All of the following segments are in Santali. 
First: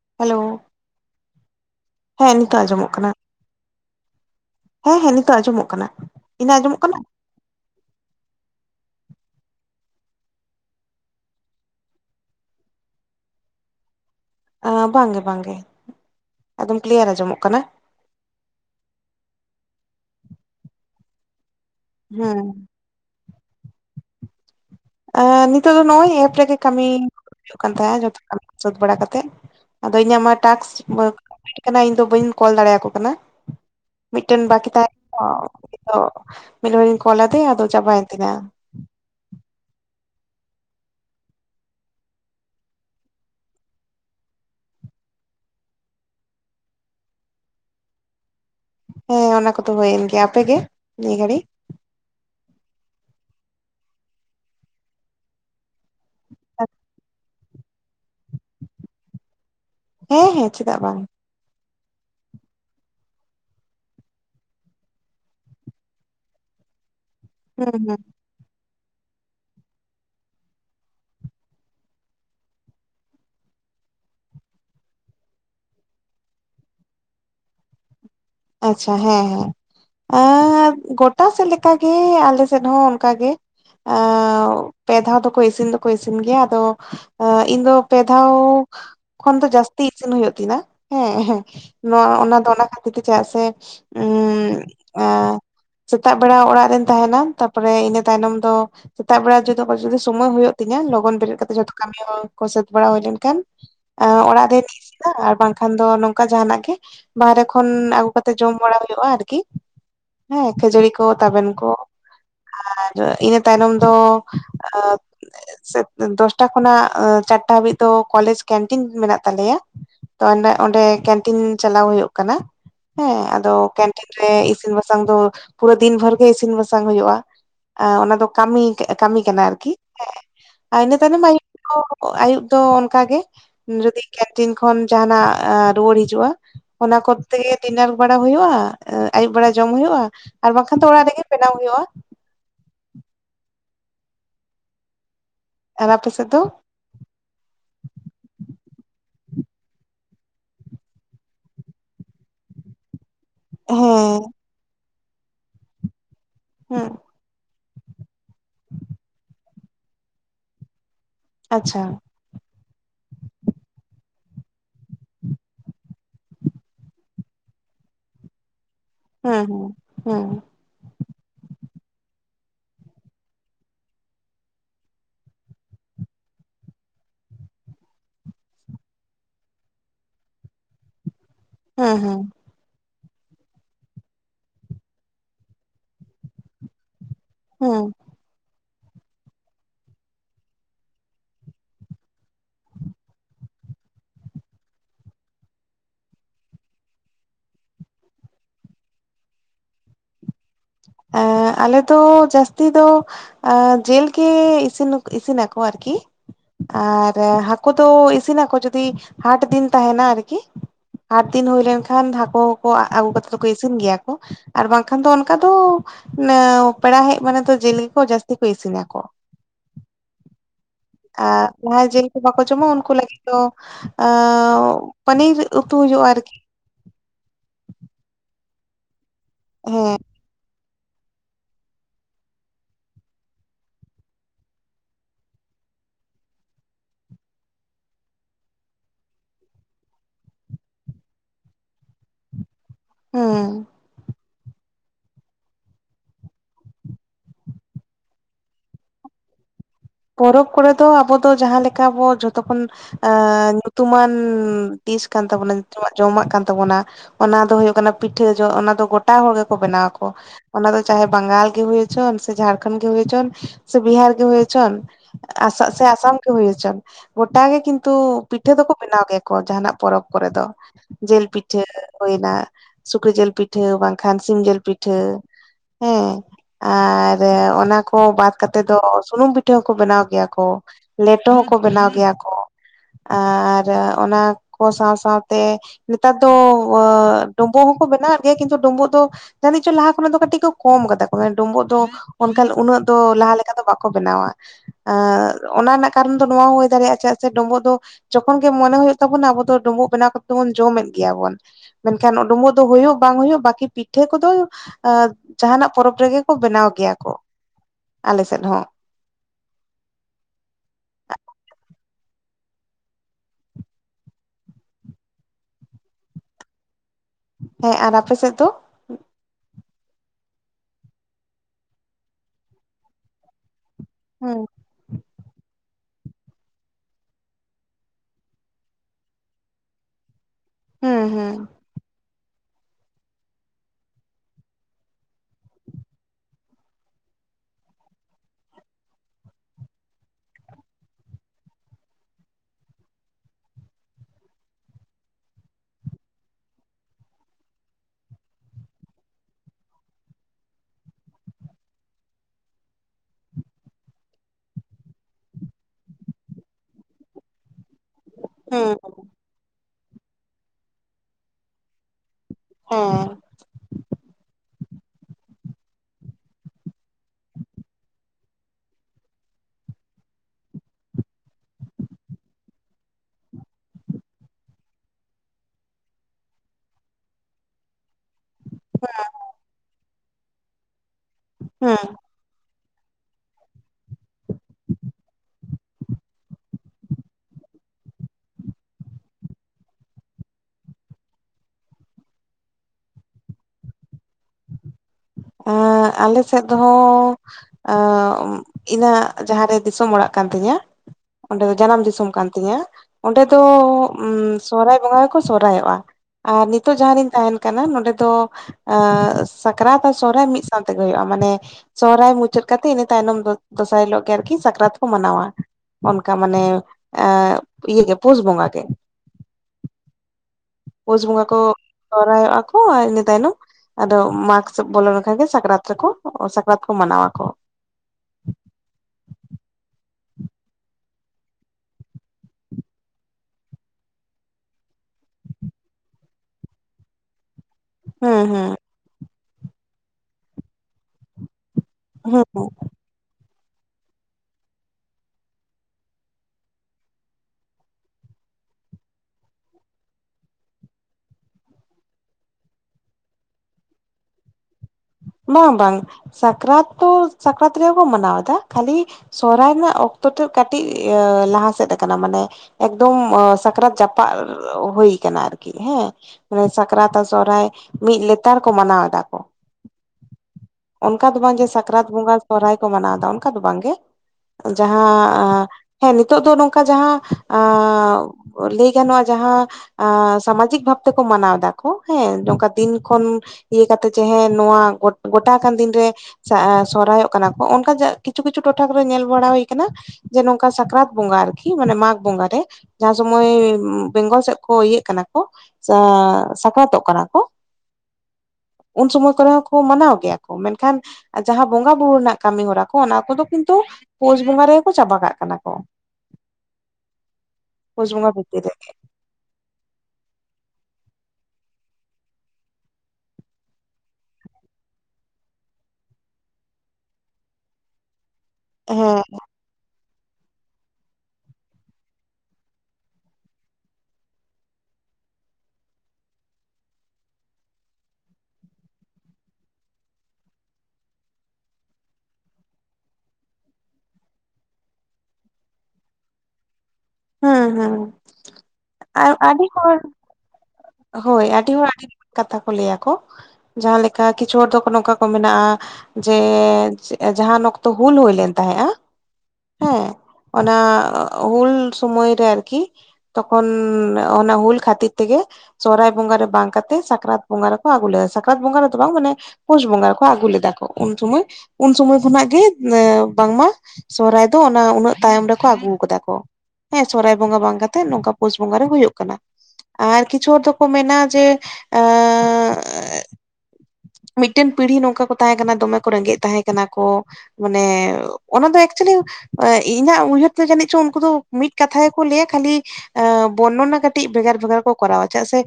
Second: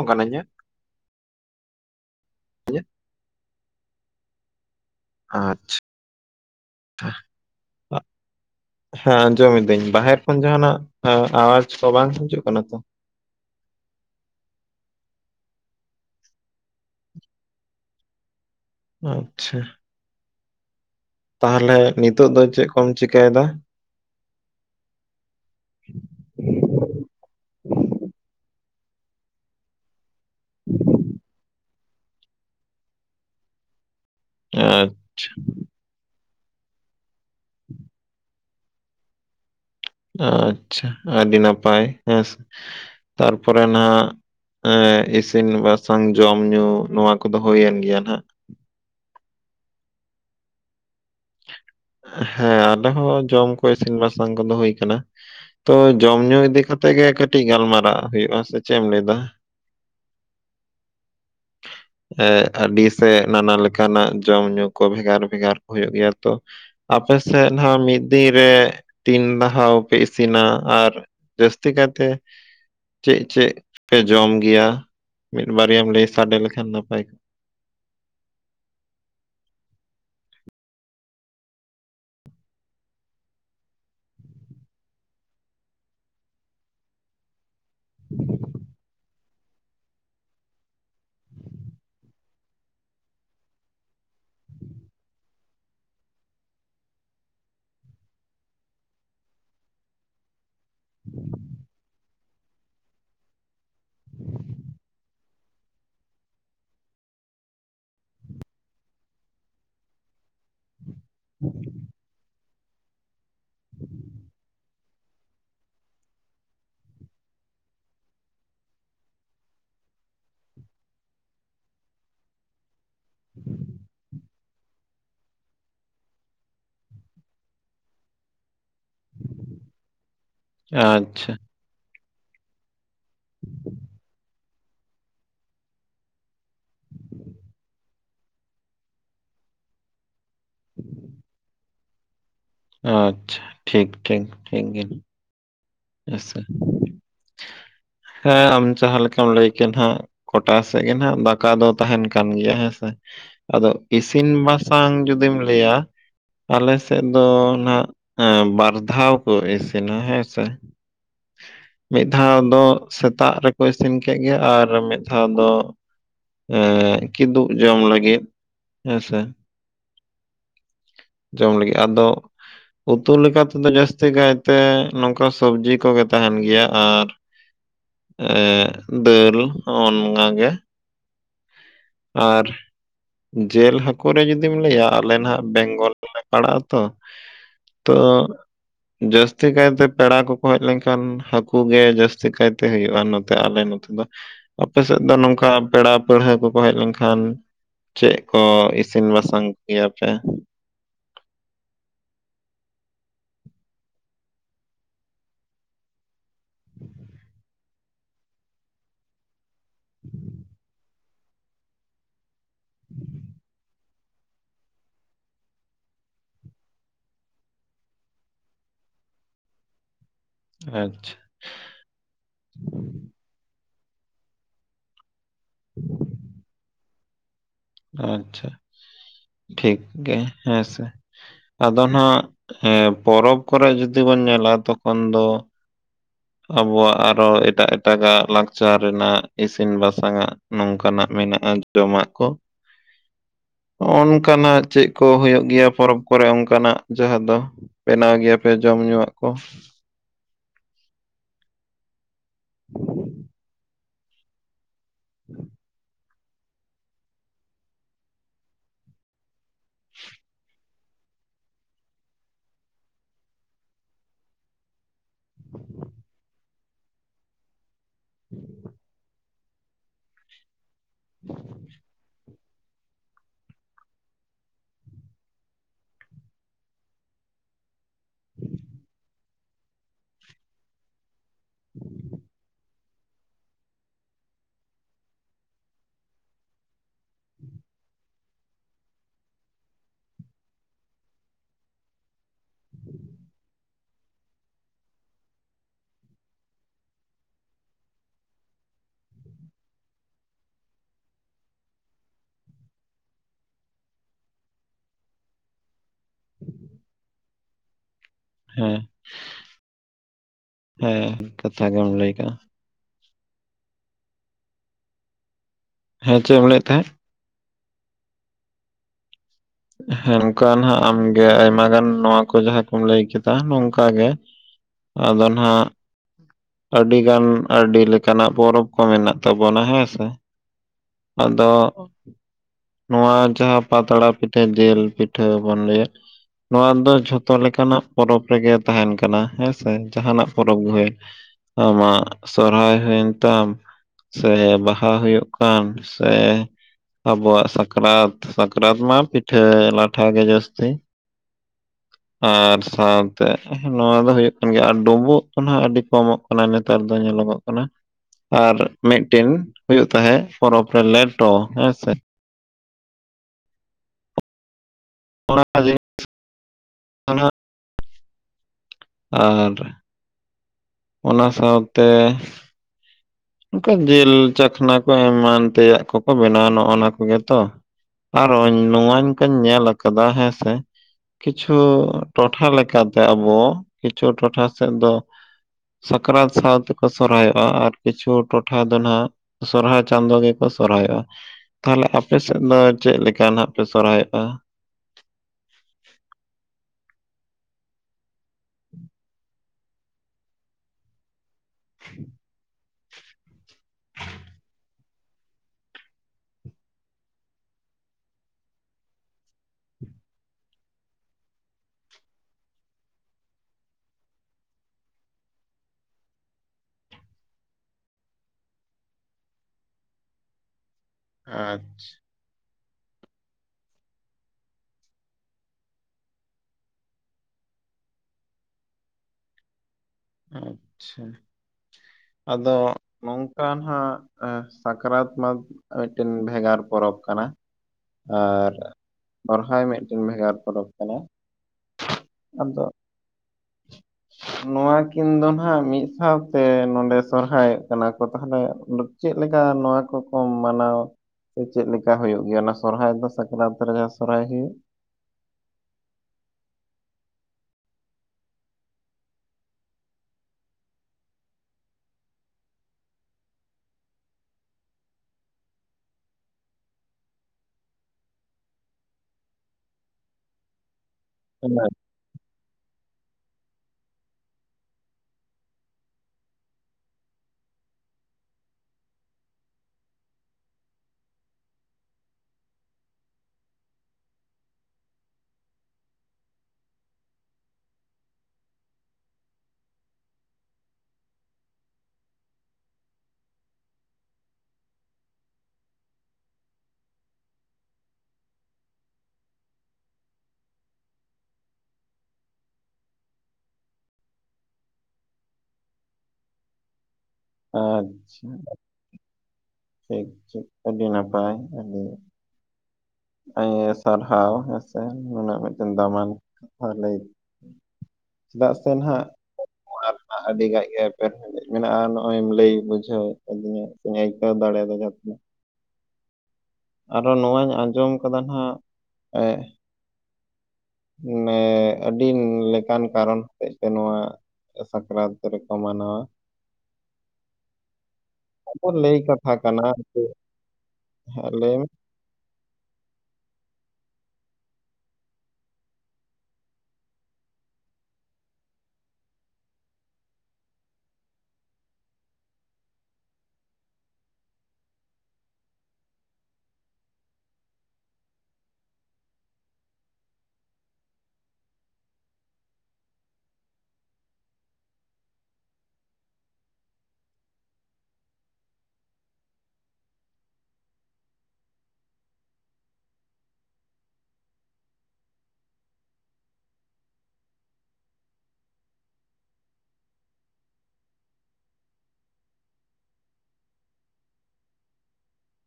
ᱚᱠᱟ ᱦᱮᱞᱳ [inaudible] ᱦᱮᱸ ᱮᱱᱠᱟ ᱤᱧᱟᱹᱜ ᱟᱸᱡᱚᱢᱚᱜ ᱠᱟᱱᱟ ᱦᱮᱸ ᱦᱮᱸ ᱱᱤᱛᱚᱜ ᱟᱸᱡᱚᱢᱚᱜ ᱟᱪᱪᱷᱟ ᱠᱟᱱᱟ ᱤᱧᱟᱹᱜ ᱟᱸᱡᱚᱢᱚᱜ ᱠᱟᱱᱟ ᱦᱟᱜ ᱦᱮᱸ ᱟᱸᱡᱚᱢ ᱤᱫᱟᱹᱧ ᱵᱟᱦᱮᱨ ᱠᱷᱚᱱ ᱡᱟᱦᱟᱸᱱᱟᱜ ᱟᱣᱟᱡ ᱠᱚ ᱵᱟᱝ ᱦᱤᱡᱩᱜ ᱠᱟᱱᱟ ᱛᱚ ᱵᱟᱝᱜᱮ ᱵᱟᱝᱜᱮ ᱮᱠᱫᱚᱢ ᱠᱤᱞᱤᱭᱟᱨ ᱟᱸᱡᱚᱢᱚᱜ ᱠᱟᱱᱟ ᱟᱪ ᱪᱷᱟ ᱛᱟᱦᱮᱞᱮ ᱱᱤᱛᱚᱜ ᱫᱚ ᱪᱮᱫ ᱠᱚᱢ ᱪᱤᱠᱟᱹᱭ ᱮᱫᱟ ᱟᱸ ᱱᱤᱛᱚᱜ ᱫᱚ ᱱᱚᱜᱼᱚᱭ ᱮᱯ ᱨᱮᱜᱮ ᱠᱟᱹᱢᱤ ᱦᱩᱭᱩᱜ ᱠᱟᱱ ᱛᱟᱦᱮᱸᱜ ᱡᱚᱛᱚ ᱠᱟᱹᱢᱤ ᱥᱟᱹᱛ ᱵᱟᱲᱟ ᱠᱟᱛᱮᱜ ᱟᱫᱚ ᱤᱧᱟᱹᱜ ᱢᱟ ᱴᱟᱥ ᱠᱚᱢᱯᱤᱴ ᱠᱟᱱᱟ ᱤᱧ ᱫᱚ ᱵᱟᱹᱧ ᱠᱚᱞ ᱫᱟᱲᱮ ᱟᱠᱚ ᱠᱟᱱᱟ ᱢᱤᱫᱴᱮᱱ ᱵᱟᱹᱠᱤ ᱛᱟᱦᱮᱸ ᱟᱪ- ᱫᱚ ᱢᱤᱫ ᱦᱚᱲᱤᱧ ᱠᱚᱞ ᱟᱫᱮᱭᱟ ᱟᱫᱚ ᱪᱟᱵᱟᱭᱮᱱ ᱛᱱᱟ ᱟᱪᱪᱷᱟ ᱟᱹᱰᱤ ᱱᱟᱯᱟᱭ ᱦᱮᱸᱥᱮ ᱛᱟᱨᱯᱚᱨᱮ ᱱᱟᱱᱟᱜ ᱮᱸ ᱤᱥᱤᱱ ᱵᱟᱥᱟᱝ ᱡᱚᱢ ᱧᱩ ᱱᱚᱣᱟ ᱠᱚᱫᱚ ᱦᱩᱭᱮᱱ ᱜᱮᱭᱟ ᱱᱟᱜ ᱦᱮᱸ ᱚᱱᱟ ᱠᱚᱫᱚ ᱦᱩᱭᱮᱱ ᱜᱮᱭᱟ ᱟᱯᱮ ᱜᱮ ᱱᱤᱭᱟᱹ ᱜᱷᱟᱹᱲᱤᱡ ᱦᱮᱸ ᱟᱞᱮ ᱦᱚᱸ ᱡᱚᱢ ᱠᱚ ᱤᱥᱤᱱ ᱵᱟᱥᱟᱝ ᱠᱚᱫᱚ ᱦᱩᱭ ᱟᱠᱟᱱᱟ ᱛᱚ ᱡᱚᱢ ᱧᱩ ᱤᱫᱤ ᱠᱟᱛᱮ ᱜᱮ ᱠᱟᱹᱴᱤᱡ ᱜᱟᱞᱢᱟᱨᱟᱜ ᱦᱩᱭᱩᱜᱳᱼᱟ ᱥᱮ ᱪᱮᱫ ᱮᱢ ᱞᱟᱹᱭᱮᱫᱟ ᱦᱮᱸ ᱦᱮᱸ ᱪᱮᱫᱟᱜ ᱵᱟᱝ [inaudible] ᱮ ᱟᱹᱰᱤ ᱥᱮ ᱱᱟᱱᱟ ᱞᱮᱠᱟᱱᱟᱜ ᱡᱚᱢ ᱧᱩ ᱠᱚ ᱵᱷᱮᱜᱟᱨ ᱵᱷᱮᱜᱟᱨ ᱠᱚ ᱦᱩᱭᱩᱜ ᱜᱮᱭᱟ ᱛᱚ ᱟᱯᱮᱥᱮᱫ ᱦᱚᱸ ᱦᱩᱸ ᱦᱩᱸ ᱢᱤᱫ ᱫᱤᱱ ᱛᱤᱱ ᱫᱷᱟᱣ ᱯᱮ ᱤᱥᱤᱱᱟ ᱟᱨ ᱡᱟᱹᱥᱛᱤ ᱠᱟᱭᱛᱮ ᱪᱮᱫ ᱪᱮᱫ ᱯᱮ ᱡᱚᱢ ᱜᱮᱭᱟ ᱢᱤᱫ ᱵᱟᱨᱭᱟᱢ ᱞᱟᱹᱭ ᱥᱟᱰᱮ ᱞᱮᱠᱷᱟᱱ ᱱᱟᱯᱟᱭ ᱠᱚᱜᱼᱟ ᱟᱪᱪᱷᱟ ᱦᱮᱸ ᱦᱮᱸ ᱮᱸ ᱜᱚᱴᱟ ᱥᱮᱫ ᱞᱮᱠᱟ ᱜᱮ ᱟᱞᱮ ᱥᱮᱫ ᱦᱚᱸ ᱚᱱᱠᱟᱜᱮ ᱮ ᱻᱯᱮ ᱫᱷᱟᱣ ᱫᱚᱠᱚ ᱤᱥᱤᱱ ᱫᱚᱠᱚ ᱤᱥᱤᱱ ᱜᱮᱭᱟ ᱟᱫᱚ ᱤᱧ ᱫᱚ ᱯᱮ ᱫᱷᱟᱣ ᱠᱷᱚᱱ ᱫᱚ ᱡᱟᱹᱥᱛᱤ ᱤᱥᱤᱱ ᱦᱩᱭᱩᱜ ᱛᱤᱧᱟᱹ ᱦᱮᱸ ᱦᱮᱸ ᱱᱚᱣᱟ ᱚᱱᱟ ᱫᱚ ᱚᱱᱟ ᱠᱷᱟᱹᱛᱤᱨ ᱛᱮ ᱪᱮᱫᱟᱜ ᱥᱮ ᱩ ᱟᱸ ᱥᱮᱛᱟᱜ ᱵᱮᱲᱟ ᱚᱲᱟᱜ ᱨᱮᱧ ᱛᱟᱦᱮᱱᱟ ᱛᱟᱯᱚᱨᱮ ᱤᱱᱟᱹ ᱛᱟᱭᱱᱚᱢ ᱫᱚ ᱥᱮᱛᱟᱜ ᱵᱮᱲᱟ ᱡᱩᱫᱤ ᱡᱩᱫᱤ ᱥᱚᱢᱚᱭ ᱦᱩᱭᱩᱜ ᱛᱤᱧᱟᱹ ᱞᱚᱜᱚᱱ ᱵᱮᱨᱮᱫ ᱠᱟᱛᱮ ᱡᱚᱛᱚ ᱠᱟᱹᱢᱤ ᱦᱚᱨᱟ ᱠᱚ ᱥᱟᱹᱛ ᱵᱟᱲᱟ ᱦᱩᱭ ᱞᱮᱱᱠᱷᱟᱱ ᱚᱲᱟᱜ ᱨᱮᱧ ᱤᱥᱤᱱᱟ ᱟᱨ ᱵᱟᱝᱠᱷᱟᱱ ᱫᱚ ᱱᱚᱝᱠᱟ ᱡᱟᱦᱟᱱᱟᱜ ᱜᱮ ᱵᱟᱦᱨᱮ ᱠᱷᱚᱱ ᱟᱹᱜᱩ ᱠᱟᱛᱮ ᱡᱚᱢ ᱵᱟᱲᱟ ᱦᱩᱭᱩᱜᱼᱟ ᱟᱨᱠᱤ ᱦᱮᱸ ᱠᱷᱟᱹᱡᱟᱹᱲᱤ ᱠᱚ ᱛᱟᱵᱮᱱ ᱠᱚ ᱟᱨ ᱤᱱᱟᱹ ᱛᱟᱭᱱᱚᱢ ᱫᱚ ᱟᱸ ᱫᱚᱥᱴᱟ ᱠᱷᱚᱱᱟᱜ ᱪᱟᱨᱴᱟ ᱦᱟᱹᱵᱤᱡ ᱫᱚ ᱠᱚᱞᱮᱡᱽ ᱠᱮᱱᱴᱤᱱ ᱢᱮᱱᱟᱜ ᱛᱟᱞᱮᱭᱟ ᱛᱚ ᱚᱸᱰᱮ ᱚᱸᱰᱮ ᱠᱮᱱᱴᱤᱱ ᱪᱟᱞᱟᱣ ᱦᱩᱭᱩᱜ ᱠᱟᱱᱟ ᱦᱮᱸ ᱟᱫᱚ ᱠᱮᱱᱴᱤᱱ ᱨᱮ ᱤᱥᱤᱱ ᱵᱟᱥᱟᱝ ᱫᱚ ᱯᱩᱨᱟᱹ ᱫᱤᱱ ᱵᱷᱳᱨ ᱜᱮ ᱤᱥᱤᱱ ᱵᱟᱥᱟᱝ ᱦᱩᱭᱩᱜᱼᱟ ᱥᱮ ᱚᱱᱟ ᱫᱚ ᱠᱟᱹᱢᱤ ᱠᱟᱹᱢᱤ ᱠᱟᱱᱟ ᱟᱨᱠᱤ ᱦᱮᱸ ᱟᱨ ᱠᱚᱜᱼᱟ᱾ ᱤᱱᱟᱹ ᱛᱟᱭᱚᱢ ᱟᱪᱪᱷᱟ ᱟᱹᱭᱩᱵ ᱟᱹᱭᱩᱵ ᱫᱚ ᱚᱱᱠᱟᱜ ᱜᱮ ᱡᱩᱫᱤ ᱫᱤᱱ ᱠᱷᱚᱱ ᱡᱟᱦᱟᱸᱱᱟᱜ ᱨᱩᱣᱟᱹᱲ ᱦᱤᱡᱩᱜᱼᱟ ᱚᱱᱟ ᱠᱚᱛᱮ ᱜᱮ ᱰᱤᱱᱟᱨ ᱵᱟᱲᱟ ᱦᱩᱭᱩᱜᱼᱟ ᱟᱹᱭᱩᱵ ᱵᱮᱲᱟ ᱡᱚᱢ ᱦᱩᱭᱩᱜᱼᱟ ᱟᱨ ᱵᱟᱝᱠᱷᱟᱱ ᱫᱚ ᱚᱲᱟᱜ ᱨᱮᱜᱮ ᱵᱮᱱᱟᱣ ᱦᱩᱭᱩᱜᱼᱟ ᱟᱪᱪᱷᱟ ᱴᱷᱤᱠ ᱴᱷᱤᱠ ᱴᱷᱤᱠ ᱜᱮᱭᱟ ᱟᱨ ᱟᱯᱮ ᱦᱮᱸ ᱥᱮᱫ ᱥᱮ ᱫᱚ ᱟᱢ ᱡᱟᱦᱟᱸ ᱞᱮᱠᱟᱢ ᱞᱟᱹᱭ ᱠᱮᱫ ᱦᱟᱸᱜ ᱠᱚᱴᱟ ᱥᱮᱫ ᱜᱮ ᱱᱟᱜ ᱫᱟᱠᱟ ᱫᱚ ᱛᱟᱦᱮᱱ ᱠᱟᱱ ᱜᱮᱭᱟ ᱦᱮᱸ ᱥᱮ ᱟᱫᱚ ᱦᱮᱸ ᱤᱥᱤᱱ ᱵᱟᱥᱟᱝ ᱡᱩᱫᱤᱢ ᱞᱟᱹᱭ ᱟᱞᱮ ᱦᱮᱸ ᱥᱮᱫ ᱫᱚ ᱱᱟᱜ ᱵᱟᱨ ᱫᱷᱟᱣ ᱠᱚ ᱤᱥᱤᱱ-ᱟ ᱦᱮᱸ ᱥᱮ ᱟᱪᱪᱷᱟ ᱢᱤᱫ ᱫᱷᱟᱣ ᱫᱚ ᱥᱮᱛᱟᱜ ᱨᱮᱠᱚ ᱤᱥᱤᱱ ᱠᱮᱫ ᱜᱮ ᱟᱨ ᱢᱤᱫ ᱫᱷᱟᱣ ᱫᱚ ᱮᱫ ᱠᱤᱫᱩᱵ ᱡᱚᱢ ᱞᱟᱹᱜᱤᱫ ᱦᱮᱸᱥᱮ ᱦᱮᱸ ᱦᱮᱸ ᱦᱮᱸ ᱡᱚᱢ ᱞᱟᱹᱜᱤᱫ ᱟᱫᱚ ᱩᱛᱩ ᱞᱮᱠᱟᱛᱮᱫᱚ ᱡᱟᱹᱥᱛᱤ ᱠᱟᱭᱛᱮ ᱱᱚᱝᱠᱟ ᱥᱚᱵᱽᱡᱤ ᱠᱚᱜᱮ ᱛᱟᱦᱮᱱ ᱜᱮᱭᱟ ᱟᱨ ᱮᱫ ᱫᱟᱹᱞ ᱦᱚᱸᱜ ᱱᱚᱣᱟᱜ ᱜᱮ ᱦᱮᱸ ᱦᱮᱸ ᱟᱨ ᱡᱮᱞ ᱦᱟᱹᱠᱩ ᱨᱮ ᱡᱩᱫᱤᱢ ᱞᱟᱹᱭ-ᱟ ᱟᱞᱮ ᱱᱟᱜ ᱵᱮᱝᱜᱚᱞ ᱨᱮᱞᱮ ᱯᱟᱲᱟᱜ ᱟ ᱛᱚ ᱦᱮᱸ ᱡᱟᱹᱥᱛᱤ ᱠᱟᱹᱭ ᱛᱮ ᱯᱮᱲᱟ ᱠᱚᱠᱚ ᱦᱮᱡ ᱞᱮᱱᱠᱷᱟᱱ ᱦᱟᱹᱠᱩ ᱜᱮ ᱡᱟᱹᱥᱛᱤ ᱠᱟᱭᱛᱮ ᱦᱩᱭᱩᱜᱼᱟ ᱱᱚᱛᱮ ᱟᱞᱮ ᱱᱚᱛᱮ ᱫᱚ ᱟᱯᱮ ᱥᱮᱫ ᱫᱚ ᱱᱚᱝᱠᱟ ᱯᱮᱲᱟ ᱯᱟᱹᱲᱦᱟᱶ ᱠᱚᱠᱚ ᱦᱮᱡ ᱞᱮᱱᱠᱷᱟᱱ ᱪᱮᱫ ᱠᱚ ᱤᱥᱤᱱ ᱵᱟᱥᱟᱝ ᱠᱮᱭᱟ ᱯᱮ ᱟᱞᱮ ᱫᱚ ᱡᱟᱹᱥᱛᱤ ᱫᱚ ᱟ ᱡᱮᱞ ᱜᱮ ᱤᱥᱤᱱ ᱤᱥᱤ ᱱᱟᱠᱚ ᱟᱨᱠᱤ ᱟᱨ ᱦᱟᱹᱠᱩ ᱫᱚ ᱤᱥᱤᱱ ᱟᱠᱚ ᱡᱩᱫᱤ ᱦᱟᱴ ᱫᱤᱱ ᱛᱟᱦᱮᱱᱟ ᱟᱨᱠᱤ ᱦᱟᱴ ᱫᱤᱱ ᱦᱩᱭ ᱞᱮᱱᱠᱷᱟᱱ ᱦᱟᱹᱠᱩ ᱟᱹᱜᱩ ᱠᱟᱛᱮ ᱫᱚᱠᱚ ᱤᱥᱤᱱ ᱜᱮᱭᱟ ᱠᱚ ᱟᱨ ᱵᱟᱝᱠᱷᱟᱱ ᱫᱚ ᱚᱱᱠᱟ ᱫᱚ ᱯᱮᱲᱟ ᱦᱮᱡ ᱢᱟᱱᱮ ᱫᱚ ᱡᱤᱞ ᱜᱮ ᱠᱚ ᱡᱟᱹᱥᱛᱤ ᱠᱚ ᱤᱥᱤᱱ ᱟᱠᱚ ᱟᱪᱪᱷᱟ ᱟᱜ ᱟᱨ ᱡᱟᱦᱟᱸᱭ ᱡᱤᱞ ᱠᱚ ᱵᱟᱠᱚ ᱡᱚᱢ ᱟ ᱩᱱᱠᱩ ᱞᱟᱹᱜᱤᱫ ᱫᱚ ᱮ ᱯᱟᱱᱤᱨ ᱩᱛᱩ ᱦᱩᱭᱩᱜᱼᱟ ᱟᱨᱠᱤ ᱟᱪᱪᱷᱟ ᱴᱷᱤᱠ ᱦᱮᱸ ᱜᱮ ᱦᱮᱸ ᱥᱮ ᱟᱫᱚ ᱱᱟᱜ ᱯᱚᱨᱚᱵᱽ ᱠᱚᱨᱮᱫ ᱡᱩᱫᱤ ᱵᱚᱱ ᱧᱮᱞ ᱟ ᱛᱚᱠᱷᱚᱱ ᱫᱚ ᱟᱵᱚᱣᱟᱜ ᱟᱨᱚ ᱮᱴᱟᱜ ᱮᱴᱟᱜᱟᱜ ᱞᱟᱠᱪᱟᱨ ᱨᱮᱱᱟᱜ ᱤᱥᱤᱱ ᱵᱟᱥᱟᱝᱟᱜ ᱱᱚᱝᱠᱟᱱᱟᱜ ᱢᱮᱱᱟᱜᱼᱟ ᱡᱚᱢᱟᱜ ᱠᱚ ᱦᱮᱸ ᱚᱱ ᱚᱱᱠᱟᱱᱟᱜ ᱪᱮᱫ ᱠᱚ ᱦᱩᱭᱩᱜ ᱜᱮᱭᱟ ᱯᱚᱨᱚᱵᱽ ᱠᱚᱨᱮ ᱚᱱᱠᱟᱱᱟᱜ ᱡᱟᱦᱟᱸ ᱫᱚ ᱵᱮᱱᱟᱣ ᱜᱮᱭᱟᱯᱮ ᱡᱚᱢ ᱧᱩᱣᱟᱜ ᱠᱚ ᱯᱚᱨᱚᱵᱽ ᱠᱚᱨᱮ ᱫᱚ ᱟᱵᱚ ᱫᱚ ᱡᱟᱦᱟᱸ ᱞᱮᱠᱟᱵᱚ ᱡᱚᱛᱚᱠᱷᱚᱱ ᱧᱩᱛᱩᱢᱟᱱ ᱛᱤᱥ ᱠᱟᱱ ᱛᱟᱵᱚᱱᱟ ᱡᱚᱢᱟᱜ ᱠᱟᱱ ᱛᱟᱵᱚᱱᱟ ᱚᱱᱟ ᱫᱚ ᱦᱩᱭᱩᱜ ᱠᱟᱱᱟ ᱯᱤᱴᱷᱟᱹ ᱡᱚᱜ ᱚᱱᱟ ᱫᱚ ᱜᱳᱴᱟ ᱦᱚᱲ ᱜᱮᱠᱚ ᱵᱮᱱᱟᱣ ᱟᱠᱚ ᱚᱱᱟ ᱫᱚ ᱪᱟᱦᱮ ᱵᱟᱝᱜᱟᱞ ᱜᱮ ᱦᱩᱭ ᱦᱚᱪᱚᱱ ᱥᱮ ᱡᱷᱟᱲᱠᱷᱚᱱᱰ ᱜᱮ ᱦᱩᱭ ᱦᱚᱪᱚᱱ ᱥᱮ ᱵᱤᱟᱨ ᱜᱮ ᱦᱩᱭ ᱪᱚᱱ ᱥᱮ ᱟᱥᱟᱢ ᱜᱮ ᱦᱩᱭ ᱟᱪᱚᱱ ᱜᱚᱴᱟᱜ ᱜᱮ ᱠᱤᱱᱛᱩ ᱯᱤᱴᱟᱹ ᱫᱚᱠᱚ ᱵᱮᱱᱟᱣ ᱜᱮ ᱠᱚ ᱡᱟᱦᱟᱱᱟᱜ ᱯᱚᱨᱚᱵᱽ ᱠᱚᱨᱮ ᱫᱚ ᱡᱮᱞ ᱯᱤᱴᱷᱟᱹ ᱦᱩᱭᱱᱟ ᱥᱩᱠᱨᱤ ᱡᱮᱞ ᱯᱤᱴᱷᱟᱹ ᱵᱟᱝᱠᱷᱟᱱ ᱥᱤᱢ ᱡᱤᱞ ᱯᱤᱴᱷᱟᱹ ᱦᱮᱸ ᱟᱨ ᱚᱱᱟ ᱠᱚ ᱵᱟᱫ ᱠᱟᱛᱮ ᱫᱚ ᱥᱩᱱᱩᱢ ᱯᱤᱴᱷᱟᱹ ᱯᱤᱴᱷᱟᱹ ᱦᱚᱸᱠᱚ ᱵᱮᱱᱟᱣ ᱜᱮᱭᱟ ᱠᱚ ᱞᱮᱴᱚ ᱦᱚᱸᱠᱚ ᱵᱮᱱᱟᱣ ᱜᱮᱭᱟ ᱠᱚ ᱟᱨ ᱚᱱᱟ ᱠᱚ ᱥᱟᱶ ᱥᱟᱶᱛᱮ ᱱᱮᱛᱟᱨ ᱫᱚ ᱰᱳᱢᱵᱳᱜ ᱦᱚᱸᱠᱚ ᱵᱮᱱᱟᱣᱮᱫ ᱜᱮᱭᱟ ᱠᱤᱱᱛᱩ ᱰᱳᱢᱵᱳᱜ ᱫᱚ ᱡᱟᱱᱤᱡ ᱪᱚᱝ ᱞᱟᱦᱟ ᱠᱷᱚ ᱫᱚ ᱠᱟᱹᱴᱤᱡ ᱠᱚᱢ ᱠᱟᱫᱟ ᱠᱚ ᱢᱟᱱᱮ ᱰᱩᱢᱵᱩᱜ ᱫᱚ ᱚᱱᱠᱟᱱ ᱩᱱᱟᱹᱜ ᱫᱚ ᱞᱟᱦᱟ ᱞᱮᱠᱟ ᱫᱚ ᱵᱟᱠᱚ ᱵᱮᱱᱟᱣᱟ ᱚᱱᱟ ᱨᱮᱱᱟᱜ ᱠᱟᱨᱚᱱ ᱫᱚ ᱱᱚᱣᱟ ᱦᱩᱭ ᱫᱟᱲᱮᱭᱟᱜᱼᱟ ᱪᱮᱫᱟᱜ ᱥᱮ ᱰᱳᱵᱳᱜ ᱫᱚ ᱡᱚᱠᱷᱚᱱ ᱜᱮ ᱢᱚᱱᱮ ᱦᱩᱭᱩᱜ ᱛᱟᱵᱱᱟ ᱟᱵᱚ ᱰᱩᱢᱵᱩᱜ ᱵᱮᱱᱟᱣ ᱠᱟᱛᱮ ᱵᱚᱱ ᱡᱚᱢᱮᱫ ᱜᱮᱭᱟ ᱵᱚᱱ ᱢᱮᱱᱠᱷᱟᱱ ᱰᱩᱵᱚᱜ ᱫᱚ ᱦᱩᱭᱩᱜ ᱵᱟᱝ ᱦᱩᱭᱩᱜ ᱵᱟᱹᱠᱤ ᱯᱤᱴᱷᱟᱹ ᱠᱚᱫᱚ ᱮ ᱡᱟᱦᱱᱟᱜ ᱯᱚᱨᱚᱵᱽ ᱨᱮᱜᱮ ᱠᱚ ᱵᱮᱱᱟᱣ ᱜᱮᱭᱟ ᱠᱚ ᱟᱞᱮ ᱥᱮᱫ ᱦᱚᱸ ᱦᱮᱸ ᱦᱮᱸ ᱠᱟᱛᱷᱟ ᱜᱮᱢ ᱞᱟᱹᱭ ᱠᱟᱜᱼᱟ᱾ ᱦᱮᱸ ᱪᱮᱫ ᱮᱢ ᱞᱟᱹᱭᱮᱫ ᱛᱟᱦᱮᱸᱫ? ᱦᱮᱸ ᱟᱨ ᱟᱯᱮ ᱥᱮᱫ ᱫᱚ ᱦᱮᱸ ᱚᱱᱠᱟ ᱱᱟᱦᱟᱜ ᱟᱢᱜᱮ ᱟᱭᱢᱟ ᱜᱟᱱ ᱱᱚᱣᱟ ᱠᱚ ᱡᱟᱦᱟᱸ ᱠᱚᱢ ᱞᱟᱹᱭ ᱠᱮᱫᱟ ᱱᱚᱝᱠᱟᱜᱮ ᱦᱮᱸ ᱟᱫᱚ ᱱᱟᱦᱟᱜ ᱟᱹᱰᱤ ᱜᱟᱱ ᱟᱹᱰᱤ ᱞᱮᱠᱟᱱᱟᱜ ᱯᱚᱨᱚᱵᱽ ᱠᱚ ᱢᱮᱱᱟᱜ ᱛᱟᱵᱚᱱᱟ ᱦᱮᱸ ᱥᱮ ᱦᱩᱸ ᱦᱩᱸ ᱟᱫᱚ ᱱᱚᱣᱟ ᱡᱟᱦᱟᱸ ᱯᱟᱛᱲᱟ ᱯᱤᱴᱷᱟᱹ ᱡᱤᱞ ᱯᱤᱴᱷᱟᱹ ᱵᱚᱱ ᱞᱟᱹᱭᱟ ᱱᱚᱣᱟ ᱫᱚ ᱡᱷᱚᱛᱚ ᱞᱮᱠᱟᱱᱟᱜ ᱯᱚᱨᱚᱵᱽ ᱨᱮᱜᱮ ᱛᱟᱦᱮᱱ ᱠᱟᱱᱟ ᱦᱮᱸ ᱥᱮ ᱡᱟᱦᱟᱱᱟᱜ ᱯᱚᱨᱚᱵᱽ ᱜᱮ‌ ᱦᱩᱭᱩᱜ ᱟᱢᱟᱜ ᱥᱚᱨᱦᱟᱭ ᱦᱩᱭᱮᱱ ᱛᱟᱢ ᱥᱮ ᱵᱟᱦᱟ ᱦᱩᱭᱩᱜ ᱠᱟᱱ ᱥᱮ ᱟᱵᱚᱣᱟᱜ ᱥᱟᱠᱨᱟᱛ ᱥᱟᱠᱨᱟᱛ ᱢᱟ ᱯᱤᱴᱷᱟᱹ ᱞᱟᱴᱷᱟ ᱜᱮ ᱡᱟᱹᱥᱛᱤ ᱟᱨ ᱥᱟᱶᱛᱮ ᱱᱚᱣᱟ ᱫᱚ ᱦᱩᱭᱩᱜ ᱠᱟᱱ ᱜᱮᱭᱟ ᱟᱨ ᱰᱩᱸᱵᱩᱜ ᱫᱚ ᱟᱸᱜ ᱟᱹᱰᱤ ᱠᱚᱢᱚᱜ ᱠᱟᱱᱟ᱾ ᱚᱱᱮ ᱱᱮᱛᱟᱨ ᱫᱚ ᱧᱮᱞᱚᱜᱚᱜ ᱠᱟᱱᱟ᱾ ᱟᱨ ᱦᱮᱸ ᱢᱤᱫᱴᱤᱱ ᱦᱩᱭᱩᱜ ᱛᱟᱦᱮᱸᱫ ᱯᱚᱨᱚᱵᱽ ᱨᱮ ᱞᱮᱴᱚ ᱦᱮᱸ ᱥᱮ ᱦᱮ [unintelligible] [unintelligible] ᱟᱨ ᱚᱱᱟ ᱥᱟᱶᱛᱮ ᱚᱱᱠᱟ ᱡᱤᱞ ᱪᱟᱠᱷᱱᱟ ᱠᱚ ᱮᱢᱟᱱ ᱛᱮᱭᱟᱜ ᱠᱚᱠᱚ ᱵᱮᱱᱟᱣᱟ ᱱᱚᱜ ᱚᱭ ᱱᱚᱣᱟ ᱠᱚᱜᱮ ᱛᱚ ᱟᱨᱚ ᱱᱚᱣᱟ ᱫᱚᱧ ᱧᱮᱞ ᱠᱟᱫᱟ ᱦᱮᱸᱥᱮ ᱠᱤᱪᱷᱩ ᱴᱚᱴᱷᱟ ᱞᱮᱠᱟᱛᱮ ᱟᱵᱚ ᱠᱤᱪᱷᱩ ᱴᱚᱴᱷᱟ ᱥᱮᱫ ᱫᱚ ᱥᱟᱠᱨᱟᱛ ᱥᱟᱶ ᱛᱮᱠᱚ ᱥᱚᱨᱦᱟᱭᱚᱜᱼᱟ ᱟᱨ ᱠᱤᱪᱷᱩ ᱴᱚᱴᱷᱟ ᱫᱚ ᱦᱟᱜ ᱥᱚᱨᱦᱟᱭ ᱪᱟᱸᱫᱳ ᱜᱮᱠᱚ ᱥᱚᱨᱦᱟᱭᱚᱜᱼᱟ᱾ ᱛᱟᱦᱚᱞᱮ ᱟᱯᱮ ᱥᱮᱫ ᱫᱚ ᱪᱮᱫ ᱞᱮᱠᱟ ᱱᱟᱜ ᱯᱮ ᱥᱚᱨᱦᱟᱭᱚᱜᱼᱟ? ᱮ ᱟᱞᱮ ᱥᱮᱫ ᱫᱚ ᱤᱧᱟᱹᱜ ᱡᱟᱦᱟᱸᱨᱮ ᱫᱤᱥᱚᱢ ᱚᱲᱟᱜ ᱠᱟᱱ ᱛᱤᱧᱟᱹ ᱚᱸᱰᱮ ᱫᱚ ᱡᱟᱱᱟᱢ ᱫᱤᱥᱚᱢ ᱠᱟᱱ ᱛᱤᱧᱟᱹ ᱚᱸᱰᱮ ᱫᱚ ᱥᱚᱦᱚᱨᱟᱭ ᱵᱚᱸᱜᱟ ᱜᱮᱠᱚ ᱥᱚᱦᱚᱨᱟᱭᱚᱜᱼᱟ᱾ ᱟᱨ ᱱᱤᱛᱚᱜ ᱡᱟᱦᱟᱸ ᱨᱤᱧ ᱛᱟᱦᱮᱱ ᱠᱟᱱᱟ ᱱᱚᱰᱮ ᱫᱚ ᱥᱟᱠᱨᱟᱛ ᱥᱚᱨᱦᱟᱭ ᱢᱤᱫ ᱥᱟᱶ ᱛᱮᱜᱮ ᱦᱩᱭᱩᱜᱼᱟ, ᱢᱟᱱᱮ ᱥᱚᱦᱨᱟᱭ ᱢᱩᱪᱟᱹᱫ ᱠᱟᱛᱮ ᱤᱱᱟᱹ ᱛᱟᱭᱱᱚᱢ ᱫᱚᱥᱟᱨ ᱦᱤᱞᱳᱜ ᱜᱮ ᱟᱨᱠᱤ ᱥᱟᱠᱨᱟᱛ ᱠᱚ ᱢᱟᱱᱟᱣᱟ ᱚᱱᱠᱟ ᱢᱟᱱᱮ ᱮ ᱤᱭᱟᱹ ᱜᱮ ᱯᱩᱥ ᱵᱚᱸᱜᱟ ᱜᱮ [inaudible] ᱯᱩᱥ ᱵᱚᱸᱜᱟ ᱠᱚ ᱟᱪ ᱥᱚᱦᱚᱨᱟᱭᱚᱜᱼᱟ ᱠᱩ ᱟᱨ ᱤᱱᱟᱹ ᱛᱟᱭᱱᱚᱢ ᱟᱫᱚ ᱢᱟᱜᱽ ᱵᱚᱞᱚ ᱞᱮᱱᱠᱷᱟᱱ ᱜᱮ ᱥᱟᱠᱨᱟᱛ ᱨᱮᱠᱚ ᱥᱟᱠᱨᱟᱛ ᱠᱚ ᱢᱟᱱᱟᱣᱟ ᱠᱚ ᱟᱪᱪᱷᱟ ᱟᱫᱚ ᱱᱚᱝᱠᱟ ᱱᱷᱟᱜ ᱥᱟᱠᱨᱟᱛ ᱢᱟ ᱢᱤᱫᱴᱮᱱ ᱵᱷᱮᱜᱟᱨ ᱯᱚᱨᱚᱵᱽ ᱠᱟᱱᱟ ᱦᱩᱸ ᱦᱩᱸ ᱟᱨ ᱥᱚᱨᱦᱟᱭ ᱢᱤᱫᱴᱮᱱ ᱵᱷᱮᱜᱟᱨ ᱯᱚᱨᱚᱵᱽ ᱠᱟᱱᱟ᱿ ᱦᱩᱸ ᱦᱩᱸ ᱟᱫᱚ ᱱᱚᱣᱟ ᱠᱤᱱ ᱫᱚ ᱱᱟᱦᱟᱜ ᱢᱤᱫ ᱥᱟᱶᱛᱮ ᱱᱚᱰᱮ ᱥᱚᱨᱦᱟᱭᱚᱜ ᱠᱟᱱᱟ ᱠᱚ ᱛᱟᱦᱚᱞᱮ ᱪᱮᱫ ᱞᱮᱠᱟ ᱱᱚᱣᱟ ᱠᱚᱠᱚ ᱢᱟᱱᱟᱣ ᱥᱮ ᱪᱮᱫ ᱞᱮᱠᱟ ᱦᱳᱭᱳᱜ ᱜᱮᱭᱟ ᱚᱱᱟ ᱥᱚᱨᱦᱟᱭ ᱫᱚ ᱥᱟᱠᱨᱟᱛ ᱨᱮ ᱡᱟᱦᱟᱸ ᱥᱚᱨᱦᱟᱭ ᱦᱩᱭᱩᱜ ᱵᱟᱝ ᱵᱟᱝ ᱥᱟᱠᱨᱟᱛ ᱫᱚ ᱥᱟᱠᱨᱟᱛ ᱨᱮᱜᱮ ᱠᱚ ᱢᱟᱱᱟᱣ ᱮᱫᱟ ᱠᱷᱟᱹᱞᱤ ᱥᱚᱨᱦᱟᱭ ᱨᱮᱱᱟᱜ ᱚᱠᱛᱚ ᱛᱚ ᱠᱟᱹᱴᱤᱡ ᱞᱟᱦᱟ ᱥᱮᱫ ᱟᱠᱟᱱᱟ ᱢᱟᱱᱮ ᱮᱠᱫᱚᱢ ᱥᱟᱠᱨᱟᱛ ᱡᱟᱯᱟᱜ ᱦᱩᱭ ᱟᱠᱟᱱᱟ ᱟᱨᱠᱤ ᱦᱮᱸ ᱢᱟᱱᱮ ᱥᱟᱠᱨᱟᱛ ᱟᱨ ᱥᱚᱦᱨᱟᱭ ᱢᱤᱫ ᱞᱮᱛᱟᱲ ᱠᱚ ᱢᱟᱱᱟᱣ ᱮᱫᱟ ᱠᱚ ᱚᱱᱠᱟ ᱫᱚ ᱵᱟᱝ ᱡᱮ ᱥᱟᱠᱨᱟᱛ ᱵᱚᱸᱜᱟ ᱥᱚᱨᱦᱟᱭ ᱠᱚ ᱢᱟᱱᱟᱣ ᱮᱫᱟ ᱚᱱᱠᱟ ᱫᱚ ᱵᱟᱝᱜᱮ ᱡᱟᱦᱟᱸ ᱦᱮᱸ ᱱᱤᱛᱚᱜ ᱫᱚ ᱱᱚᱝᱠᱟ ᱡᱟᱦᱟᱸ ᱟ ᱞᱟᱹᱭ ᱜᱟᱱᱚᱜᱼᱟ ᱡᱟᱦᱟᱸ ᱥᱟᱢᱟᱡᱤᱠ ᱵᱷᱟᱵ ᱛᱮᱠᱚ ᱢᱟᱱᱟᱣ ᱫᱟᱠᱚ ᱦᱮᱸ ᱱᱚᱝᱠᱟ ᱫᱤᱱ ᱠᱷᱚᱱ ᱤᱭᱟᱹ ᱠᱟᱛᱮ ᱡᱮ ᱦᱮᱸ ᱱᱚᱣᱟ ᱜᱚᱴᱟ ᱟᱠᱟᱱ ᱫᱤᱱ ᱨᱮ ᱥᱟᱜ-ᱟ ᱥᱚᱨᱦᱟᱭᱚᱜ ᱠᱟᱱᱟ ᱠᱚ ᱚᱱᱠᱟ ᱠᱤᱪᱷᱩ ᱠᱤᱪᱷᱩ ᱴᱚᱴᱷᱟ ᱠᱚᱨᱮ ᱧᱮᱞ ᱵᱟᱲᱟ ᱦᱩᱭ ᱟᱠᱟᱱᱟ ᱡᱮ ᱱᱚᱝᱠᱟ ᱥᱟᱠᱨᱟᱛ ᱵᱚᱸᱜᱟ ᱟᱨᱠᱤ ᱢᱟᱱᱮ ᱢᱟᱜᱽ ᱵᱚᱸᱜᱟ ᱨᱮ ᱡᱟᱦᱟᱸ ᱥᱚᱢᱚᱭ ᱵᱮᱝᱜᱚᱞ ᱥᱮᱫ ᱠᱚ ᱤᱭᱟᱹᱜ ᱠᱟᱱᱟ ᱠᱚ ᱥᱟ ᱥᱟᱠᱨᱟᱛᱚᱜ ᱠᱟᱱᱟ ᱠᱚ ᱩᱱ ᱥᱚᱢᱚᱭ ᱠᱚᱨᱮ ᱦᱚᱸ ᱠᱚ ᱢᱟᱱᱟᱣ ᱜᱮᱭᱟ ᱠᱚ ᱢᱮᱱᱠᱷᱟᱱ ᱡᱟᱦᱟᱸ ᱵᱚᱸᱜᱟ ᱵᱩᱨᱩ ᱨᱮᱱᱟᱜ ᱠᱟᱹᱢᱤ ᱦᱚᱨᱟ ᱠᱚ ᱚᱱᱟ ᱠᱚᱫᱚ ᱠᱤᱱᱛᱩ ᱯᱳᱥ ᱵᱚᱸᱜᱟ ᱨᱮᱜᱮ ᱠᱚ ᱪᱟᱵᱟ ᱠᱟᱜ ᱠᱟᱱᱟ ᱠᱚ ᱯᱳᱥ ᱵᱚᱸᱜᱟ ᱟᱪᱪᱷᱟ ᱵᱷᱤᱛᱤᱨ ᱨᱮ ᱴᱷᱤᱠ ᱴᱷᱤᱠ ᱟᱹᱰᱤ ᱱᱟᱯᱟᱭ ᱟᱹᱰᱤ ᱟᱭ ᱥᱟᱨᱦᱟᱣ ᱦᱮᱸᱥᱮ ᱱᱩᱱᱟᱹᱜ ᱢᱤᱫᱴᱮᱱ ᱫᱟᱢᱟᱱ ᱠᱟᱛᱷᱟ ᱞᱟᱹᱭ ᱪᱮᱫᱟᱜ ᱥᱮ ᱦᱮᱸ ᱱᱟᱜ [inaudible] ᱱᱟᱜ ᱟᱹᱰᱤ ᱜᱟᱡ ᱜᱮ ᱮᱯᱮᱨ ᱦᱮᱸᱰᱮᱡ ᱢᱮᱱᱟᱜᱼᱟ ᱱᱚᱜᱼᱚ ᱭᱮᱢ ᱞᱟᱹᱭ ᱵᱩᱡᱷᱟᱹᱣ ᱟᱫᱤᱧᱟ ᱥᱮᱧ ᱟᱹᱭᱠᱟᱹᱣ ᱫᱟᱲᱮ ᱭᱟᱫᱟ ᱡᱷᱚᱛᱚ ᱱᱟᱜ ᱟᱨᱚ ᱱᱚᱣᱟᱧ ᱟᱸᱡᱚᱢ ᱟᱠᱟᱫᱟ ᱱᱟᱜ ᱮ ᱢᱟᱱᱮ ᱟᱹᱰᱤ ᱞᱮᱠᱟᱱ ᱠᱟᱨᱚᱱ ᱦᱚᱛᱮᱡ ᱛᱮ ᱱᱚᱣᱟ ᱥᱟᱠᱨᱟᱛ ᱨᱮᱠᱚ ᱢᱟᱱᱟᱣᱟ ᱦᱮᱸ ᱦᱮᱸ ᱟᱵᱚ ᱞᱟᱹᱭ ᱟᱨ ᱠᱟᱛᱷᱟ ᱟᱹᱰᱤ ᱠᱟᱱᱟ ᱦᱚᱲ ᱡᱮ, ᱦᱳᱭ ᱦᱮᱸ ᱟᱹᱰᱤ ᱞᱟᱹᱭ ᱢᱮ ᱦᱚᱲ ᱟᱹᱰᱤ ᱞᱮᱠᱟᱱ ᱠᱟᱛᱷᱟ ᱠᱚ ᱞᱟᱹᱭᱟᱠᱚ ᱡᱟᱦᱟᱸ ᱞᱮᱠᱟ ᱠᱤᱪᱷᱩ ᱦᱚᱲ ᱫᱚᱠᱚ ᱱᱚᱝᱠᱟ ᱠᱚ ᱢᱮᱱᱟᱜᱼᱟ ᱡᱮ ᱡᱟᱦᱟᱱ ᱚᱠᱛᱚ ᱦᱩᱞ ᱦᱩᱭᱞᱮᱱ ᱛᱟᱦᱮᱸᱫᱼᱟ ᱦᱮᱸ ᱚᱱᱟ ᱦᱩᱞ ᱥᱚᱢᱚᱭ ᱨᱮ ᱟᱨᱠᱤ ᱛᱚᱠᱷᱚᱱ ᱚᱱᱟ ᱦᱩᱞ ᱠᱷᱟᱹᱛᱤᱨ ᱛᱮᱜᱮ ᱥᱚᱨᱦᱟᱭ ᱵᱚᱸᱜᱟ ᱨᱮ ᱵᱟᱝ ᱠᱟᱛᱮ ᱥᱟᱠᱨᱟᱛ ᱵᱚᱸᱜᱟ ᱨᱮᱠᱚ ᱟᱹᱜᱩ ᱞᱮᱫᱟ ᱥᱟᱠᱨᱟᱛ ᱵᱚᱸᱜᱟ ᱨᱮᱫᱚ ᱵᱟᱝ ᱢᱟᱱᱮ ᱯᱩᱥ ᱵᱚᱸᱜᱟ ᱨᱮᱠᱚ ᱟᱹᱜᱩ ᱞᱮᱫᱟ ᱠᱚ ᱩᱱ ᱥᱚᱢᱚᱭ ᱩᱱ ᱥᱚᱢᱚᱭ ᱠᱷᱚᱱᱟᱜ ᱜᱮ ᱮ ᱵᱟᱝᱢᱟ ᱥᱚᱨᱦᱟᱭ ᱫᱚ ᱚᱱᱟ ᱩᱱᱟᱹᱜ ᱛᱟᱭᱚᱢ ᱨᱮᱠᱚ ᱟᱹᱜᱩ ᱟᱠᱟᱫᱟ ᱠᱚ ᱦᱮᱸ ᱥᱚᱨᱦᱟᱭ ᱵᱚᱸᱜᱟ ᱵᱟᱝ ᱠᱟᱛᱮ ᱱᱚᱝᱠᱟ ᱯᱩᱥ ᱵᱚᱸᱜᱟ ᱨᱮ ᱦᱩᱭᱩᱜ ᱠᱟᱱᱟ ᱟᱨ ᱠᱤᱪᱷᱩ ᱦᱚᱲ ᱫᱚᱠᱚ ᱢᱮᱱᱟ ᱡᱮ ᱮᱻ ᱢᱤᱫᱴᱮᱱ ᱯᱤᱲᱦᱤ ᱱᱚᱝᱠᱟ ᱠᱚ ᱛᱟᱦᱮᱸ ᱠᱟᱱᱟ ᱫᱚᱢᱮ ᱠᱚ ᱨᱮᱸᱜᱮᱡ ᱛᱟᱦᱮᱸ ᱠᱟᱱᱟ ᱠᱚ ᱢᱟᱱᱮ ᱚᱱᱟ ᱫᱚ ᱮᱠᱪᱩᱭᱮᱞᱤ ᱮ ᱤᱧᱟᱹᱜ ᱩᱭᱦᱟᱹᱨ ᱛᱮ ᱡᱟᱹᱱᱤᱡ ᱪᱚᱝ ᱩᱱᱠᱩ ᱫᱚ ᱢᱤᱫ ᱠᱟᱛᱷᱟ ᱜᱮᱠᱚ ᱞᱟᱹᱭᱟ ᱠᱷᱟᱹᱞᱤ ᱟ ᱵᱚᱨᱱᱚᱱᱟ ᱠᱟᱹᱴᱤᱡ ᱵᱷᱮᱜᱟᱨ ᱵᱷᱮᱜᱟᱨ ᱠᱚ ᱠᱚᱨᱟᱣᱟ ᱪᱮᱫᱟᱜ ᱥᱮ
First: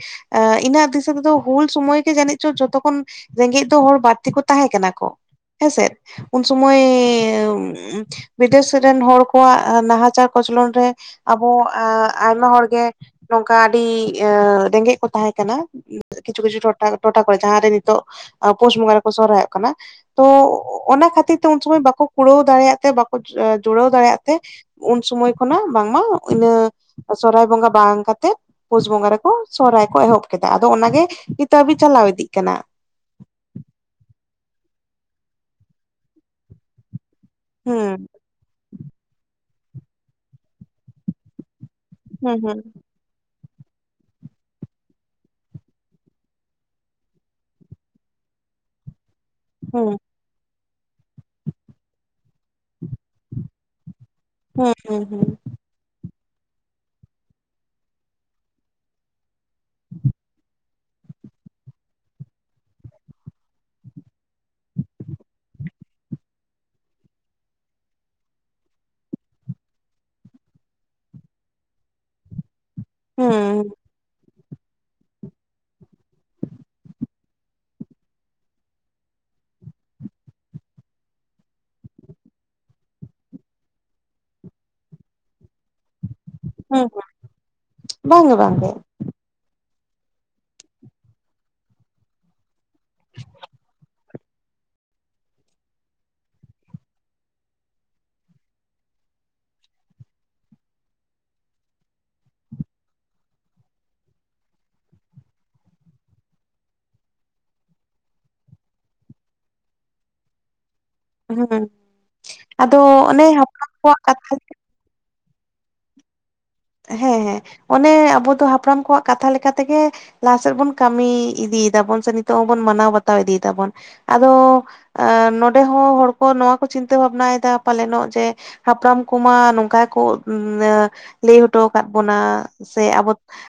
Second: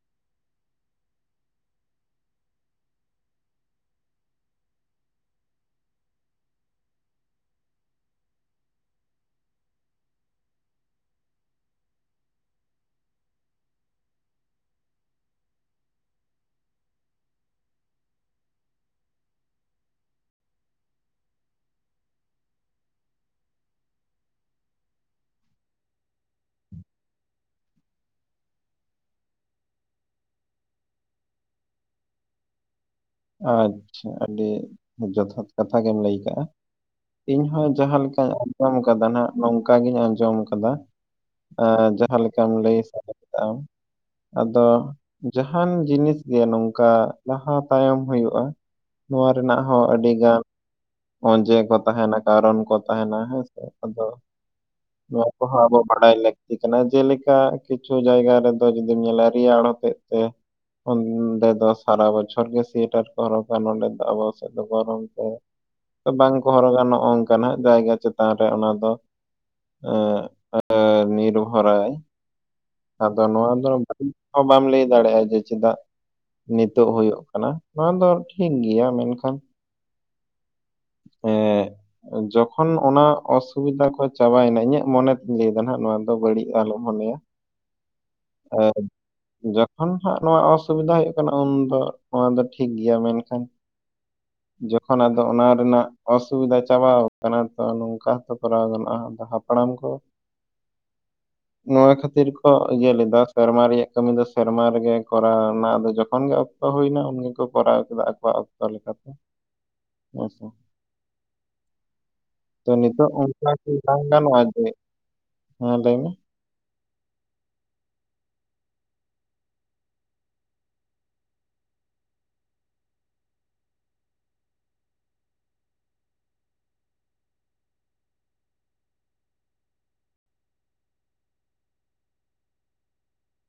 ᱤᱧᱟᱹᱜ ᱫᱤᱥᱟᱹ ᱛᱮᱫᱚ ᱦᱩᱞ ᱥᱩᱢᱚᱭ ᱜᱮ ᱡᱟᱹᱱᱤᱡ ᱪᱚ ᱡᱚᱛᱚ ᱠᱷᱚᱱ ᱨᱮᱸᱜᱮᱡ ᱫᱚ ᱦᱚᱲ ᱵᱟᱹᱲᱛᱤ ᱠᱚ ᱛᱟᱦᱮᱸ ᱠᱟᱱᱟ ᱠᱚ ᱦᱮᱸᱥᱮᱫ ᱩᱱ ᱥᱚᱢᱚᱭ ᱵᱤᱫᱮᱥᱤ ᱨᱮᱱ ᱦᱚᱲ ᱠᱚᱣᱟᱜ ᱱᱟᱦᱟᱪᱟᱨ ᱠᱚᱪᱞᱚᱱ ᱨᱮ ᱟᱵᱚ ᱟᱭᱢᱟ ᱦᱚᱲ ᱜᱮ ᱱᱚᱝᱠᱟ ᱟᱹᱰᱤ ᱮ ᱨᱮᱸᱜᱮᱡ ᱠᱚ ᱛᱟᱦᱮᱸ ᱠᱟᱱᱟ ᱠᱤᱪᱷᱩ ᱠᱤᱪᱷᱩ ᱴᱚᱴᱷᱟ ᱴᱚᱴᱷᱟ ᱠᱚᱨᱮ ᱡᱟᱦᱟᱸ ᱨᱮ ᱱᱤᱛᱚᱜ ᱯᱳᱥ ᱵᱚᱸᱜᱟ ᱨᱮᱠᱚ ᱥᱚᱨᱚᱦᱨᱟᱭᱚᱜ ᱠᱟᱱᱟ ᱛᱚ ᱚᱱᱟ ᱠᱷᱟᱹᱛᱤᱨ ᱛᱮ ᱩᱱ ᱥᱚᱢᱚᱭ ᱵᱟᱠᱚ ᱠᱩᱲᱟᱹᱣ ᱫᱟᱲᱮᱭᱟᱜ ᱛᱮ ᱵᱟᱠᱚ ᱡᱩᱲᱟᱹᱣ ᱫᱟᱲᱮᱭᱟᱜ ᱛᱮ ᱩᱱ ᱥᱚᱢᱚᱭ ᱠᱷᱚᱱᱟᱜ ᱵᱟᱝᱢᱟ ᱤᱱᱟᱹ ᱥᱚᱨᱚᱦᱟᱭ ᱵᱚᱸᱜᱟ ᱵᱟᱝ ᱠᱟᱛᱮᱜ ᱯᱩᱥ ᱵᱚᱸᱜᱟ ᱨᱮᱠᱚ ᱥᱚᱨᱦᱟᱭ ᱠᱚ ᱮᱦᱚᱵ ᱠᱮᱫᱟ ᱟᱫᱚ ᱚᱱᱟᱜᱮ ᱱᱤᱛᱟᱹ ᱦᱟᱹᱵᱤᱡ ᱪᱟᱞᱟᱣ ᱤᱫᱤᱜ ᱠᱟᱱᱟ ᱟᱪᱪᱷᱟ ᱟᱹᱰᱤ ᱡᱚᱛᱷᱟᱛ ᱠᱟᱛᱷᱟ ᱜᱮᱢ ᱞᱟᱹᱭ ᱠᱟᱜᱼᱟ ᱤᱧᱦᱚᱸ ᱡᱟᱦᱟᱸ ᱦᱩᱸ ᱞᱮᱠᱟᱧ ᱟᱸᱡᱚᱢ ᱠᱟᱫᱟ ᱱᱟᱜ ᱱᱚᱝᱠᱟ ᱜᱤᱧ ᱟᱸᱡᱚᱢ ᱠᱟᱫᱟ ᱮᱸ ᱡᱟᱦᱟᱸ ᱦᱩᱸ ᱞᱮᱠᱟᱢ ᱦᱩᱸ ᱞᱟᱹᱭ ᱥᱟᱰᱮ ᱟᱱ ᱟᱫᱚ ᱡᱟᱦᱟᱱ ᱡᱤᱱᱤᱥ ᱜᱮ ᱱᱚᱝᱠᱟ ᱞᱟᱦᱟ ᱛᱟᱭᱚᱢ ᱦᱩᱭᱩᱜᱼᱟ ᱱᱚᱣᱟ ᱨᱮᱱᱟᱜ ᱦᱚᱸ ᱦᱩᱸ ᱟᱹᱰᱤ ᱜᱟᱱ ᱚᱡᱮ ᱠᱚ ᱛᱟᱸᱦᱮᱱᱟ ᱠᱟᱨᱚᱱ ᱠᱚ ᱛᱟᱦᱮᱱᱟ ᱦᱮᱸᱥᱮ ᱟᱫᱚ ᱦᱩᱸ ᱦᱩᱸ ᱦᱩᱸ ᱱᱚᱣᱟ ᱠᱚᱦᱚᱸ ᱟᱵᱚ ᱵᱟᱰᱟᱭ ᱞᱟᱹᱠᱛᱤ ᱠᱟᱱᱟ ᱡᱮᱞᱮᱠᱟ ᱠᱤᱪᱷᱩ ᱡᱟᱭᱜᱟ ᱨᱮᱫᱚ ᱡᱩᱫᱤᱢ ᱧᱮᱞᱟ ᱨᱮᱭᱟᱲ ᱦᱚᱛᱮᱡ ᱛᱮ ᱚᱱᱰᱮ ᱫᱚ ᱥᱟᱨᱟ ᱵᱚᱪᱷᱚᱨ ᱚᱨ ᱜᱮ ᱥᱩᱭᱮᱴᱟᱨ ᱠᱚ ᱦᱚᱨᱚᱜᱟ ᱱᱚᱰᱮ ᱫᱚ ᱟᱵᱚ ᱥᱮᱫ ᱫᱚ ᱜᱚᱨᱚᱢ ᱛᱮ ᱵᱟᱝ ᱠᱚ ᱦᱚᱨᱚᱜᱟ ᱱᱚᱜ ᱱᱚᱝᱠᱟᱱᱟᱜ ᱡᱟᱭᱜᱟ ᱪᱮᱛᱟᱱ ᱨᱮ ᱚᱱᱟ ᱫᱚ ᱮᱫ ᱱᱤᱨᱵᱷᱚᱨᱟᱭ ᱟᱫᱚ ᱱᱚᱣᱟ ᱦᱩᱸ ᱫᱚ ᱦᱚᱸ ᱵᱟᱢ ᱞᱟᱹᱭ ᱫᱟᱲᱮᱭᱟᱜᱼᱟ ᱡᱮ ᱪᱮᱫᱟᱜ ᱱᱤᱛᱚᱜ ᱦᱳᱭᱳᱜ ᱱᱚᱣᱟ ᱫᱚ ᱴᱷᱤᱠ ᱜᱮᱭᱟ ᱢᱮᱱᱠᱷᱟᱱ ᱮᱫ ᱡᱚᱠᱷᱚᱱ ᱚᱱᱟ ᱚᱥᱩᱵᱤᱫᱟ ᱠᱚ ᱪᱟᱵᱟᱭᱮᱱᱟ ᱤᱧᱟᱹᱜ ᱢᱚᱱᱮ ᱛᱤᱧ ᱞᱟᱹᱭᱮᱫᱟ ᱱᱟᱦ ᱱᱚᱣᱟ ᱫᱚ ᱵᱟᱹᱲᱤᱡ ᱟᱞᱚᱢ ᱦᱩᱸ ᱢᱚᱱᱮᱭᱟ ᱵᱟᱝᱜᱮ ᱵᱟᱝᱜᱮ ᱡᱚᱠᱷᱚᱱ ᱦᱟᱸᱜ ᱱᱚᱣᱟ ᱚᱥᱩᱵᱤᱫᱷᱟ ᱦᱩᱭᱩᱜ ᱠᱟᱱᱟ ᱩᱱ ᱫᱚ ᱱᱚᱣᱟ ᱫᱚ ᱴᱷᱤᱠ ᱜᱮᱭᱟ ᱢᱮᱱᱠᱷᱟᱱ [unintelligible] ᱡᱚᱠᱷᱚᱱ ᱟᱫᱚ ᱚᱱᱟ ᱨᱮᱱᱟᱜ ᱚᱥᱩᱵᱤᱫᱷᱟ ᱪᱟᱵᱟ ᱟᱠᱟᱱᱟ ᱛᱚ ᱱᱚᱝᱠᱟ ᱦᱚᱸᱛᱚ ᱠᱚᱨᱟᱣ ᱜᱟᱱᱚᱜᱼᱟ ᱦᱟᱯᱲᱟᱢ ᱠᱚ ᱱᱚᱣᱟ ᱠᱷᱟᱹᱛᱤᱨ ᱠᱚ ᱤᱭᱟᱹ ᱞᱮᱫᱟ ᱥᱮᱨᱢᱟ ᱨᱮᱭᱟᱜ ᱠᱟᱹᱢᱤ ᱫᱚ ᱥᱮᱨᱢᱟ ᱨᱮᱜᱮ ᱠᱚᱨᱟᱣᱱᱟᱫᱚ ᱡᱚᱠᱷᱚᱱ ᱜᱮ ᱚᱠᱛᱚ ᱦᱩᱭᱱᱟ ᱩᱱ ᱜᱮᱠᱚ ᱠᱚᱨᱟᱣ ᱠᱮᱫᱟ ᱟᱠᱚᱣᱟᱜ ᱚᱠᱛᱚ ᱞᱮᱠᱟᱛᱮ ᱦᱮᱸᱥᱮ᱾ ᱦᱩᱸ ᱛᱚ ᱟᱫᱚ ᱱᱤᱛᱳᱜ ᱚᱱᱮ ᱚᱱᱠᱟ ᱦᱟᱯᱲᱟᱢ ᱫᱚ ᱠᱚᱣᱟᱜ ᱵᱟᱭ ᱠᱟᱛᱷᱟ ᱜᱟᱱᱚᱜᱼᱟ ᱪᱮ᱾ ᱦᱚᱸ ᱞᱟᱹᱭ ᱢᱮ᱾ ᱦᱮᱸ ᱦᱮᱸ ᱚᱱᱮ ᱟᱵᱚ ᱫᱚ ᱦᱟᱯᱲᱟᱢ ᱠᱚᱣᱟᱜ ᱠᱟᱛᱷᱟ ᱞᱮᱠᱟ ᱞᱮᱠᱟᱛᱮ ᱜᱮ ᱞᱟᱦᱟᱥᱮᱫ ᱵᱚᱱ ᱠᱟᱹᱢᱤ ᱤᱫᱤ ᱮᱫᱟᱵᱚᱱ ᱥᱮ ᱱᱤᱛᱚᱜ ᱦᱚᱸᱵᱚᱱ ᱢᱟᱱᱟᱣ ᱵᱟᱛᱟᱣ ᱤᱫᱤ ᱮᱫᱟᱵᱚᱱ᱾ ᱟᱫᱚ ᱟ ᱱᱚᱰᱮ ᱦᱚᱸ ᱦᱚᱲ ᱠᱚ ᱱᱚᱣᱟ ᱠᱚ ᱪᱤᱱᱛᱟᱹ ᱵᱷᱟᱵᱽᱱᱟᱭᱮᱫᱟ ᱯᱟᱞᱮᱱᱚᱜ ᱡᱮ ᱦᱟᱯᱲᱟᱢ ᱠᱚᱢᱟ ᱱᱚᱝᱠᱟ ᱜᱮᱠᱚ ᱞᱟᱹᱭ ᱦᱚᱴᱚ ᱟᱠᱟᱫ ᱵᱚᱱᱟ ᱥᱮ ᱟᱵᱚ